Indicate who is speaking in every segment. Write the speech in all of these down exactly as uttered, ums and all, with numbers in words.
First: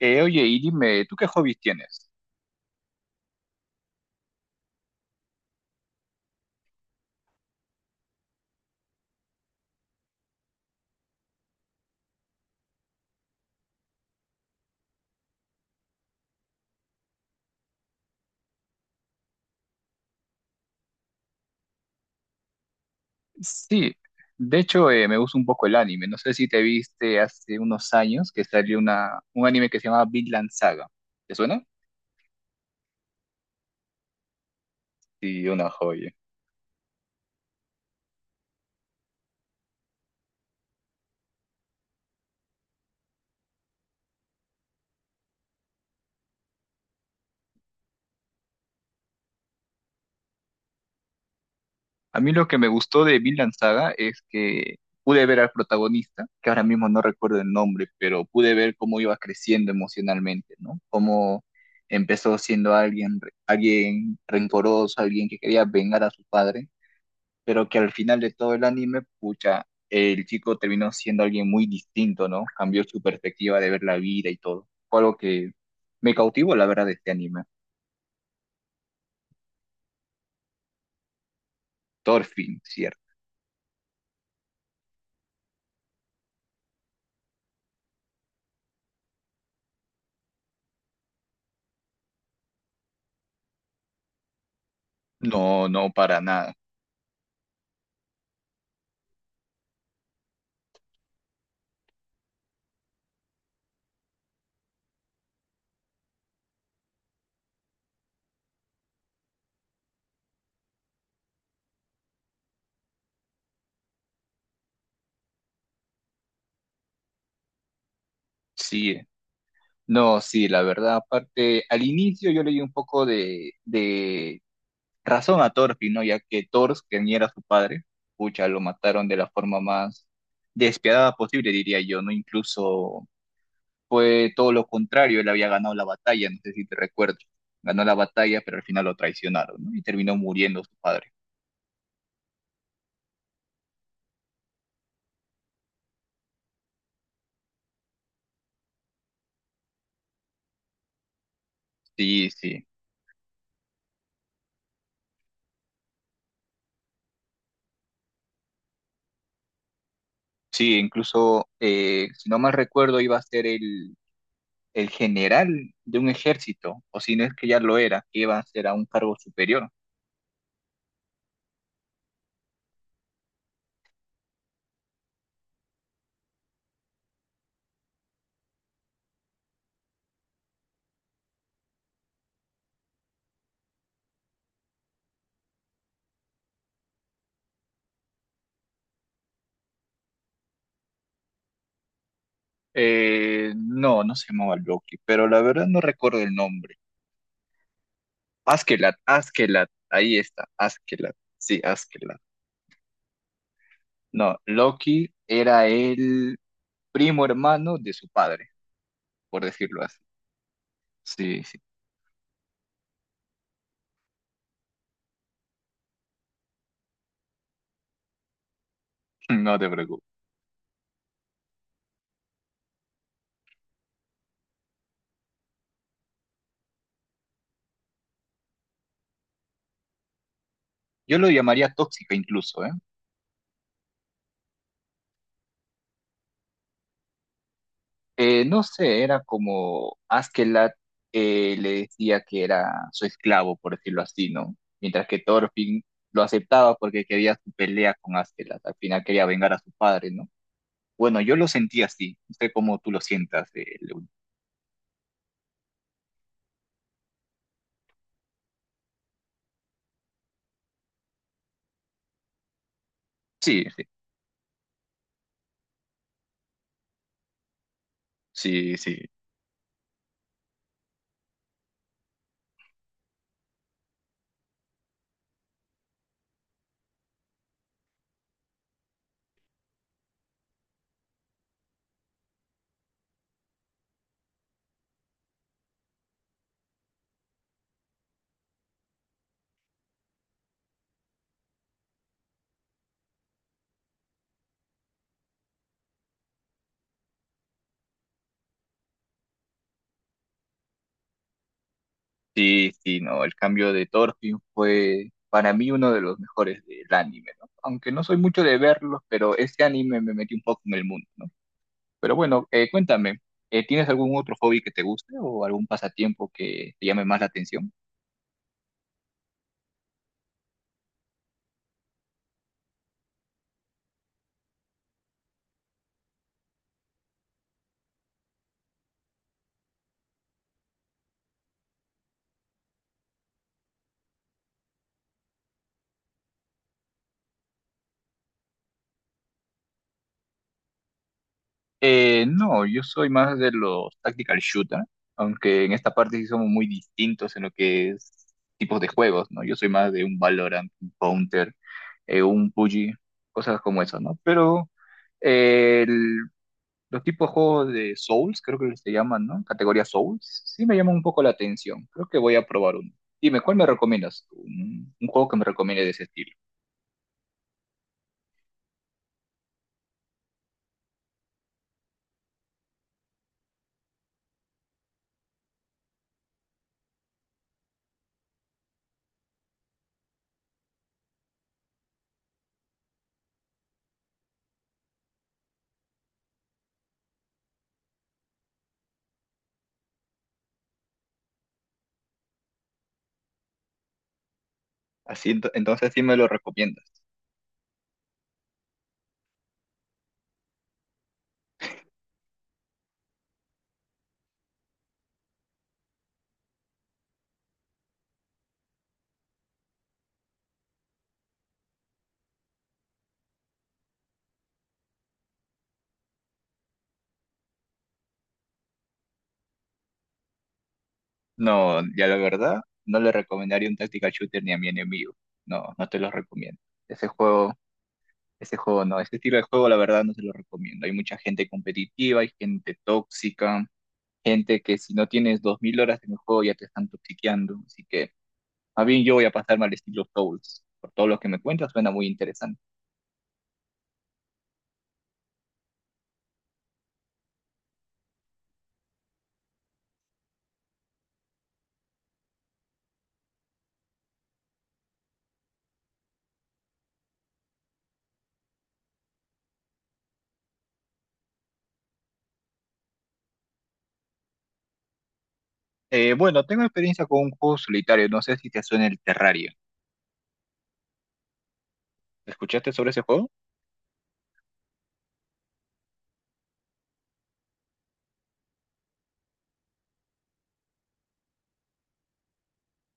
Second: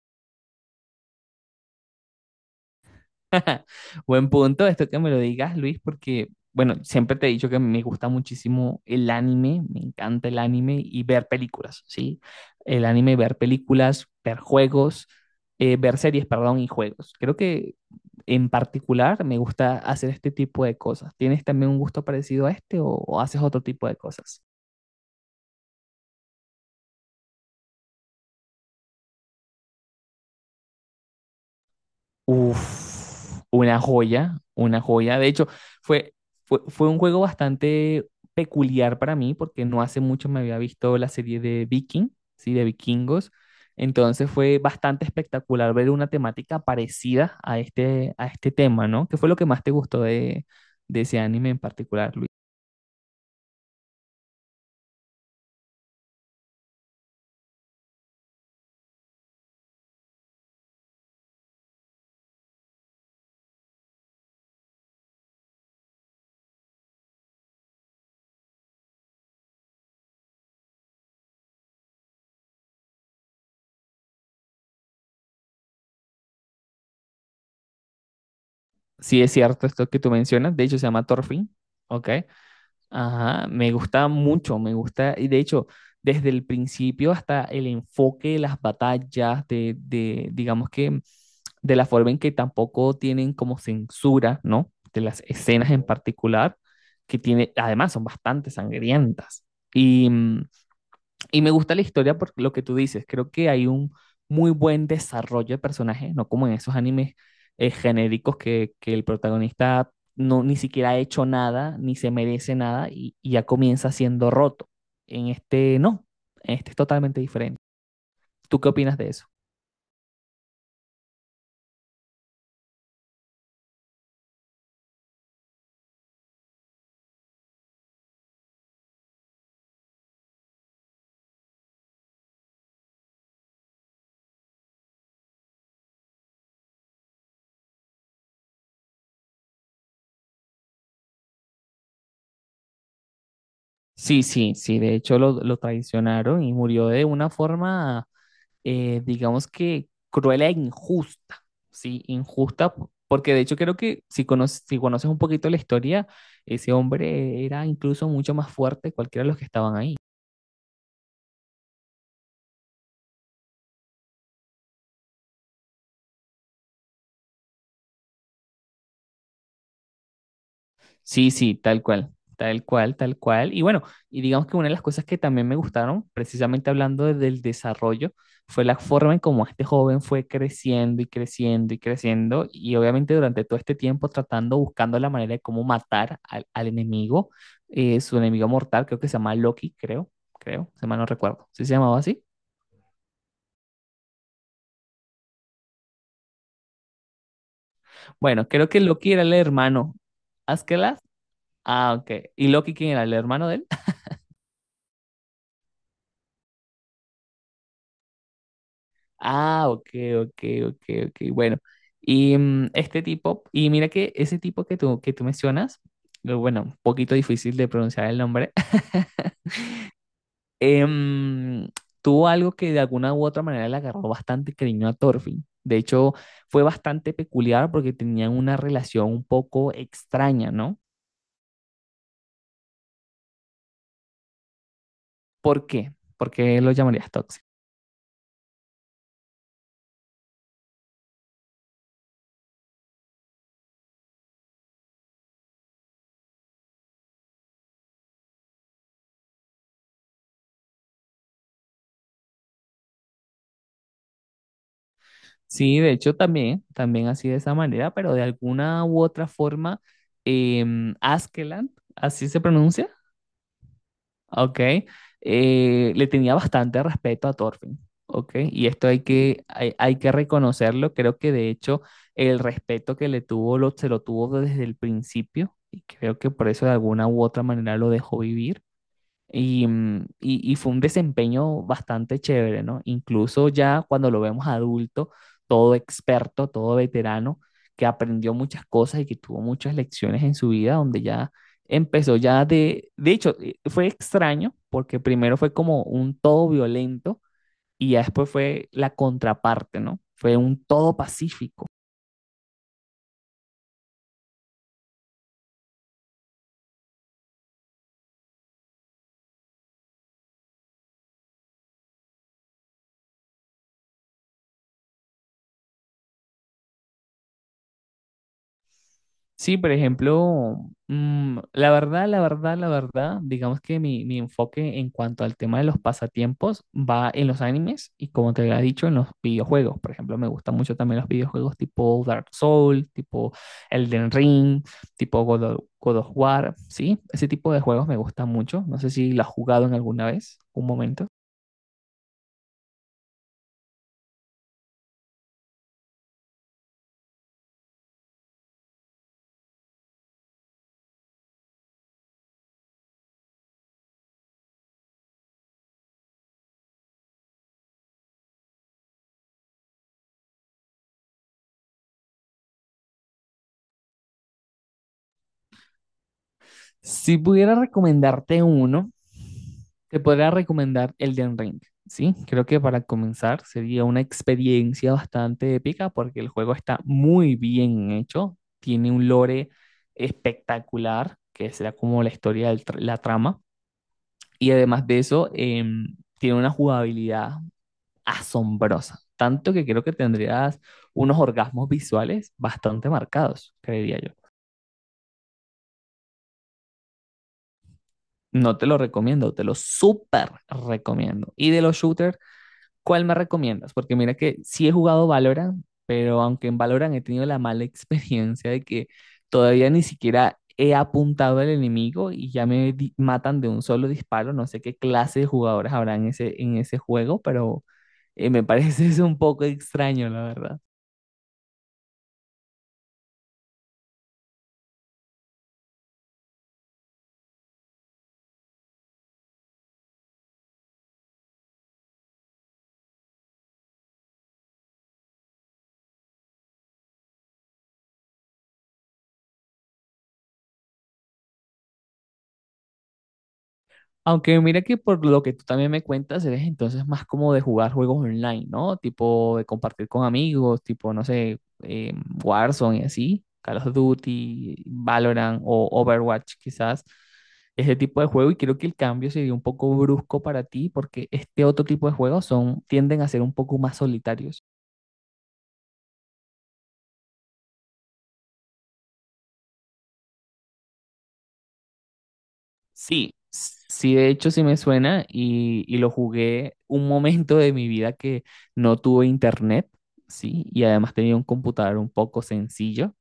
Speaker 1: Eh, oye, y dime, ¿tú qué hobbies tienes?
Speaker 2: Buen punto, esto que me lo digas, Luis, porque, bueno, siempre te he dicho que me gusta muchísimo el anime, me encanta el anime y ver películas, ¿sí? El anime, ver películas, ver juegos, eh, ver series, perdón, y juegos. Creo que en particular me gusta hacer este tipo de cosas. ¿Tienes también un gusto parecido a este o o haces otro tipo
Speaker 1: Sí,
Speaker 2: de cosas?
Speaker 1: de hecho eh, me gusta un poco el anime. No sé si te viste hace unos años que salió una, un anime que se llama Vinland Saga. ¿Te suena?
Speaker 2: Uf, una joya, una joya. De hecho,
Speaker 1: Sí, una joya.
Speaker 2: fue, fue, fue un juego bastante peculiar para mí porque no hace mucho me había visto la serie de Viking, ¿sí? De vikingos. Entonces fue bastante espectacular ver una temática parecida a este, a este tema, ¿no? ¿Qué fue lo que más te gustó de, de ese anime en particular,
Speaker 1: A
Speaker 2: Luis?
Speaker 1: mí lo que me gustó de Vinland Saga es que pude ver al protagonista, que ahora mismo no recuerdo el nombre, pero pude ver cómo iba creciendo emocionalmente, ¿no? Cómo empezó siendo alguien, re- alguien rencoroso, alguien que quería vengar a su padre pero que al final de todo el anime, pucha, el chico terminó siendo alguien muy distinto, ¿no? Cambió su perspectiva de ver la vida y todo. Fue algo que me cautivó, la verdad, de este anime.
Speaker 2: Sí, es cierto esto que tú mencionas. De hecho, se llama Thorfinn, ¿ok?
Speaker 1: Thorfinn, ¿cierto?
Speaker 2: Ajá, me gusta mucho, me gusta, y de hecho, desde el principio hasta el enfoque de las batallas, de, de, digamos que, de la forma en que tampoco tienen como censura, ¿no? De las
Speaker 1: No,
Speaker 2: escenas en
Speaker 1: no, para nada.
Speaker 2: particular, que tiene, además son bastante sangrientas. Y, mm, y me gusta la historia por lo que tú dices. Creo que hay un muy buen desarrollo de personajes, no como en esos animes eh, genéricos que, que el protagonista no ni siquiera ha hecho nada, ni se merece nada y, y ya comienza siendo roto. En este no, en este es totalmente diferente. ¿Tú qué opinas
Speaker 1: Sí,
Speaker 2: de eso?
Speaker 1: no, sí, la verdad, aparte, al inicio yo le di un poco de, de razón a Thorfinn, ¿no? Ya que Thor, que ni era su padre, pucha, lo mataron de la forma más despiadada posible, diría yo, ¿no? Incluso fue todo lo contrario, él había ganado la batalla, no sé si te recuerdo. Ganó la batalla, pero al final lo traicionaron, ¿no? Y terminó muriendo su padre.
Speaker 2: Sí, sí, sí, de hecho lo, lo traicionaron y murió de una forma eh, digamos que cruel e injusta, ¿sí?
Speaker 1: Sí, sí.
Speaker 2: Injusta, po- porque de hecho creo que si conoces, si conoces un poquito la historia, ese hombre era incluso mucho más fuerte que cualquiera de los que estaban ahí.
Speaker 1: Sí, incluso, eh, si no mal recuerdo, iba a ser el, el general de un ejército, o si no es que ya lo era, que iba a ser a un cargo superior.
Speaker 2: Sí, sí, tal cual, tal cual, tal cual. Y bueno, y digamos que una de las cosas que también me gustaron, precisamente hablando de- del desarrollo, fue la forma en cómo este joven fue creciendo y creciendo y creciendo, y obviamente durante todo este tiempo tratando, buscando la manera de cómo matar al, al enemigo, eh, su enemigo mortal, creo que se llama Loki, creo, creo, se mal no recuerdo, ¿sí se llamaba así?
Speaker 1: Eh, no, no se llamaba Loki, pero la verdad no recuerdo el nombre.
Speaker 2: Bueno, creo que
Speaker 1: Askelat,
Speaker 2: Loki era el
Speaker 1: Askelat,
Speaker 2: hermano.
Speaker 1: ahí está,
Speaker 2: ¿Askeladd?
Speaker 1: Askelat, sí,
Speaker 2: Ah, ok.
Speaker 1: Askelat.
Speaker 2: ¿Y Loki quién era? ¿El hermano de él?
Speaker 1: No, Loki era el primo hermano de su padre. Por
Speaker 2: Ah,
Speaker 1: decirlo
Speaker 2: ok,
Speaker 1: así.
Speaker 2: ok, ok, ok.
Speaker 1: Sí,
Speaker 2: Bueno,
Speaker 1: sí,
Speaker 2: y mm, este tipo, y mira que ese tipo que tú, que tú mencionas, eh, bueno, un poquito difícil de pronunciar el nombre,
Speaker 1: no te preocupes.
Speaker 2: em, tuvo algo que de alguna u otra manera le agarró bastante cariño a Thorfinn. De hecho, fue bastante peculiar porque tenían una relación un poco extraña, ¿no?
Speaker 1: Yo lo llamaría tóxica incluso, ¿eh?
Speaker 2: ¿Por qué? ¿Por qué lo llamarías tóxico?
Speaker 1: Eh, no sé, era como Askeladd eh, le decía que era su esclavo, por decirlo así, ¿no? Mientras que Thorfinn lo aceptaba porque quería su pelea con Askeladd, al final quería vengar a su padre, ¿no? Bueno, yo lo sentí así, no sé cómo tú lo sientas. eh, Lewin.
Speaker 2: Sí, de hecho también, también así de esa manera, pero de alguna u otra forma, em, Askeland, así se pronuncia,
Speaker 1: Sí,
Speaker 2: ¿ok? Eh, le tenía bastante respeto a Thorfinn, ¿ok? Y
Speaker 1: sí,
Speaker 2: esto
Speaker 1: sí,
Speaker 2: hay
Speaker 1: sí.
Speaker 2: que, hay, hay que reconocerlo, creo que de hecho el respeto que le tuvo lo, se lo tuvo desde el principio y creo que por eso de alguna u otra manera lo dejó vivir. Y, mm, y- y fue un desempeño bastante chévere, ¿no? Incluso ya cuando lo vemos adulto, todo experto, todo veterano, que aprendió muchas cosas y que tuvo muchas lecciones en su vida, donde ya empezó ya de, de hecho, eh, fue extraño, porque primero fue como un todo violento y ya después fue la contraparte, ¿no? Fue un todo pacífico.
Speaker 1: Sí, sí, no, el cambio de Thorfinn fue para mí uno de los mejores del anime, ¿no? Aunque no soy mucho de verlos, pero este anime me metió un poco en el mundo, ¿no? Pero bueno, eh, cuéntame, eh, ¿tienes algún otro hobby que te guste o algún pasatiempo que te llame más la atención?
Speaker 2: Sí, por ejemplo, mm, la verdad, la verdad, la verdad, digamos que mi, mi enfoque en cuanto al tema de los pasatiempos va en los animes y como te había dicho, en los videojuegos. Por ejemplo, me gustan mucho también los videojuegos tipo Dark Souls, tipo Elden Ring, tipo God of, God of War, ¿sí? Ese tipo de juegos me gustan mucho. No sé si lo has jugado en alguna vez, un momento.
Speaker 1: Eh, no, yo soy más de los tactical shooter, aunque en esta parte sí somos muy distintos en lo que es tipos de juegos, ¿no? Yo soy más de un Valorant, un Counter, eh, un P U B G, cosas como eso, ¿no? Pero... eh, El Los tipos de juegos de Souls, creo que se llaman, ¿no? Categoría Souls, sí me llaman un poco la atención. Creo que voy a probar uno. Dime, ¿cuál me recomiendas tú? Un, un juego que me recomiende de ese estilo.
Speaker 2: Si pudiera recomendarte uno, te podría recomendar Elden Ring, ¿sí? Creo que para comenzar sería una experiencia bastante épica porque el juego está muy bien hecho, tiene un lore espectacular, que será como la historia de la trama, y además de eso, em, tiene una jugabilidad asombrosa, tanto que creo que tendrías unos orgasmos visuales bastante marcados, creería yo.
Speaker 1: Así, ento- entonces sí me lo recomiendas.
Speaker 2: No te lo recomiendo, te lo súper recomiendo. Y de los shooters, ¿cuál me recomiendas? Porque mira que sí he jugado Valorant, pero aunque en Valorant he tenido la mala experiencia de que todavía ni siquiera he apuntado al enemigo y ya me di- matan de un solo disparo. No sé qué clase de jugadores habrá en ese, en ese juego, pero eh, me parece eso un poco extraño, la verdad.
Speaker 1: No, ya la verdad, no le recomendaría un tactical shooter ni a mi enemigo. No, no te lo recomiendo. Ese juego, ese juego no, ese estilo de juego la verdad no se lo recomiendo. Hay mucha gente competitiva, hay gente tóxica, gente que si no tienes dos mil horas en el juego ya te están toxiqueando. Así que más bien yo voy a pasarme al estilo Souls. Por todo lo que me cuentas, suena muy interesante.
Speaker 2: Aunque mira que por lo que tú también me cuentas, eres entonces más como de jugar juegos online, ¿no? Tipo de compartir con amigos, tipo, no sé, eh, Warzone y así, Call of Duty, Valorant o Overwatch quizás, ese tipo de juego. Y creo que el cambio sería un poco brusco para ti porque este otro tipo de juegos son, tienden a ser un poco más solitarios.
Speaker 1: Eh, bueno, tengo experiencia con un juego solitario. No sé si te suena el Terraria. ¿Escuchaste sobre ese
Speaker 2: Sí,
Speaker 1: juego?
Speaker 2: sí, de hecho sí me suena y, y lo jugué un momento de mi vida que no tuve internet, sí, y además tenía un computador un poco sencillo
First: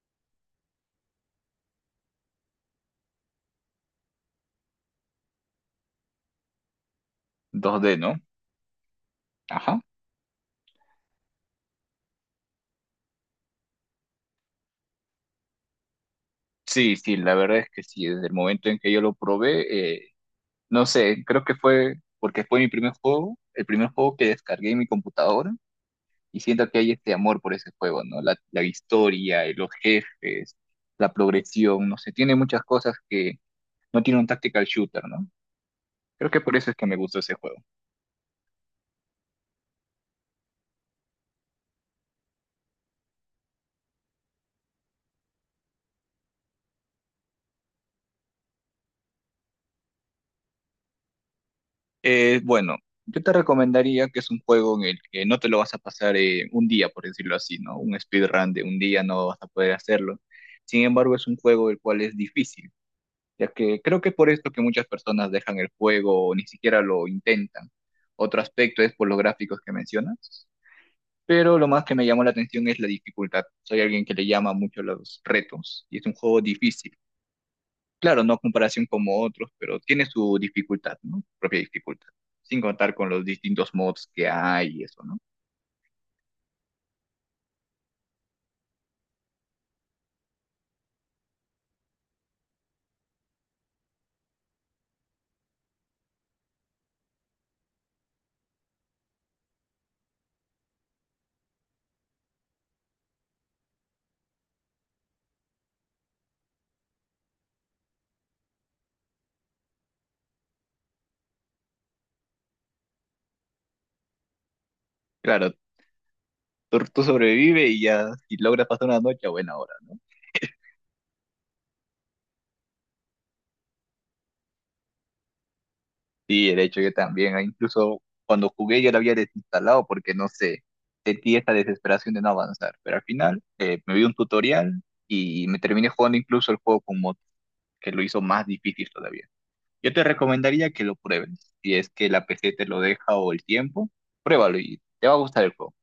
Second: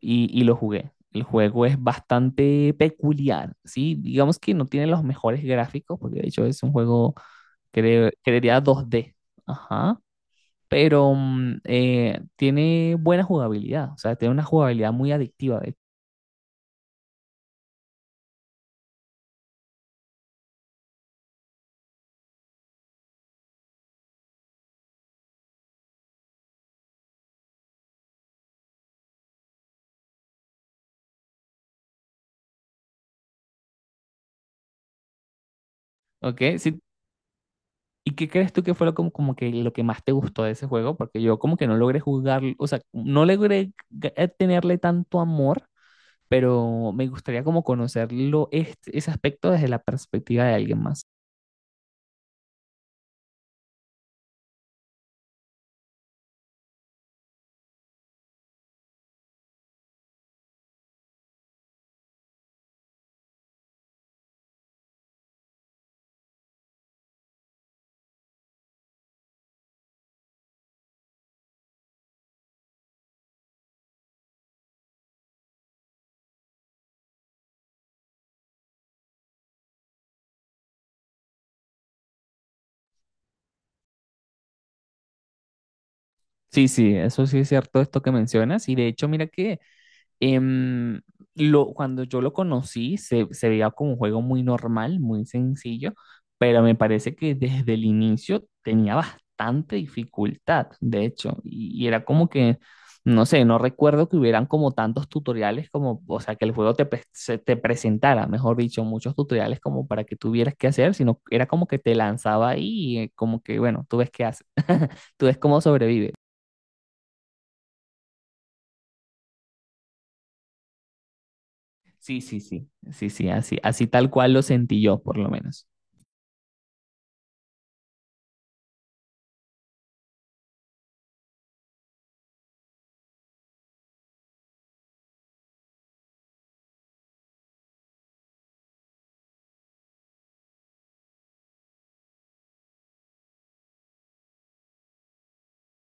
Speaker 2: y, y lo jugué. El juego es bastante peculiar, sí, digamos que no tiene los mejores gráficos, porque de hecho es un juego,
Speaker 1: dos D,
Speaker 2: cre-
Speaker 1: ¿no?
Speaker 2: creería dos d,
Speaker 1: Ajá.
Speaker 2: ajá, pero mm, eh, tiene buena jugabilidad, o sea, tiene una jugabilidad muy adictiva, de hecho.
Speaker 1: Sí, sí, la verdad es que sí. Desde el momento en que yo lo probé, eh, no sé, creo que fue porque fue mi primer juego, el primer juego que descargué en mi computadora. Y siento que hay este amor por ese juego, ¿no? La, la historia, eh, los jefes, la progresión, no sé, tiene muchas cosas que no tiene un tactical shooter, ¿no? Creo
Speaker 2: Ok,
Speaker 1: que por eso es
Speaker 2: si.
Speaker 1: que me gustó ese juego.
Speaker 2: ¿Y qué crees tú que fue lo, como, como que lo que más te gustó de ese juego? Porque yo como que no logré jugar, o sea, no logré g- eh, tenerle tanto amor, pero me gustaría como conocerlo, este- ese aspecto desde la perspectiva de alguien más.
Speaker 1: Eh, bueno, yo te recomendaría que es un juego en el que no te lo vas a pasar eh, un día, por decirlo así, ¿no? Un speedrun de un día no vas a poder hacerlo. Sin embargo, es un juego el cual es difícil, ya que creo que es por esto que muchas personas dejan el juego o ni siquiera lo intentan. Otro aspecto es por los gráficos que mencionas, pero lo más que me llamó la atención es la dificultad. Soy alguien que le llama mucho los retos y es un juego difícil. Claro, no a comparación como otros, pero tiene su dificultad, ¿no? Propia dificultad. Sin contar con los distintos mods que hay y eso, ¿no?
Speaker 2: Sí, sí, eso sí es cierto, esto que mencionas. Y de hecho, mira que Em, lo, cuando yo lo conocí, se, se veía como un juego muy normal, muy sencillo, pero me parece que desde el inicio tenía bastante dificultad, de hecho, y, y era como que, no sé, no recuerdo que hubieran como tantos tutoriales como, o sea, que el juego te, pre- se te presentara, mejor dicho, muchos tutoriales como para que tuvieras que hacer, sino era como que te lanzaba ahí y eh, como que, bueno, tú ves qué haces, tú ves
Speaker 1: Claro,
Speaker 2: cómo sobrevives.
Speaker 1: tú, tú sobrevive y ya, si logras pasar una noche, a buena hora, ¿no?
Speaker 2: Sí, sí, sí, sí, sí, así, así tal cual lo sentí yo, por lo menos.
Speaker 1: Sí, de hecho yo también, ah, incluso cuando jugué yo lo había desinstalado porque no sé, sentí esa desesperación de no avanzar. Pero al final eh, me vi un tutorial y me terminé jugando incluso el juego con mods, que lo hizo más difícil todavía. Yo te recomendaría que lo pruebes. Si es que la P C te lo deja o el tiempo, pruébalo y te va a gustar el juego.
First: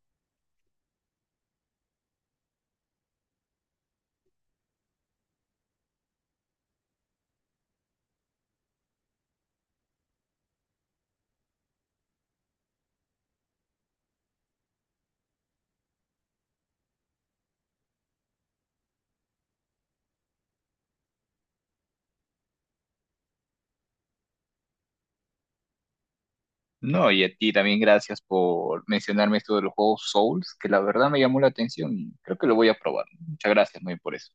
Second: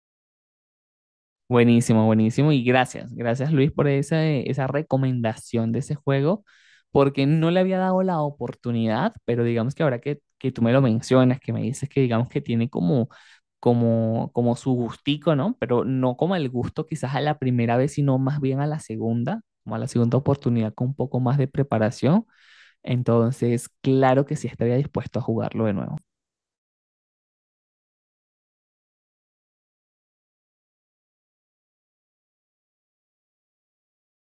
Speaker 2: Buenísimo, buenísimo. Y gracias, gracias Luis por esa, esa recomendación de ese juego, porque no le había dado la oportunidad, pero digamos que ahora que, que tú me lo mencionas, que me dices que digamos que tiene como, como, como su gustico, ¿no? Pero no como el gusto quizás a la primera vez, sino más bien a la segunda, como a la segunda oportunidad con un poco más de preparación. Entonces, claro que sí estaría dispuesto a jugarlo de nuevo.
Speaker 1: No, y a ti también gracias por mencionarme esto de los juegos Souls, que la verdad me llamó la atención y creo que lo voy a probar. Muchas gracias, muy por eso.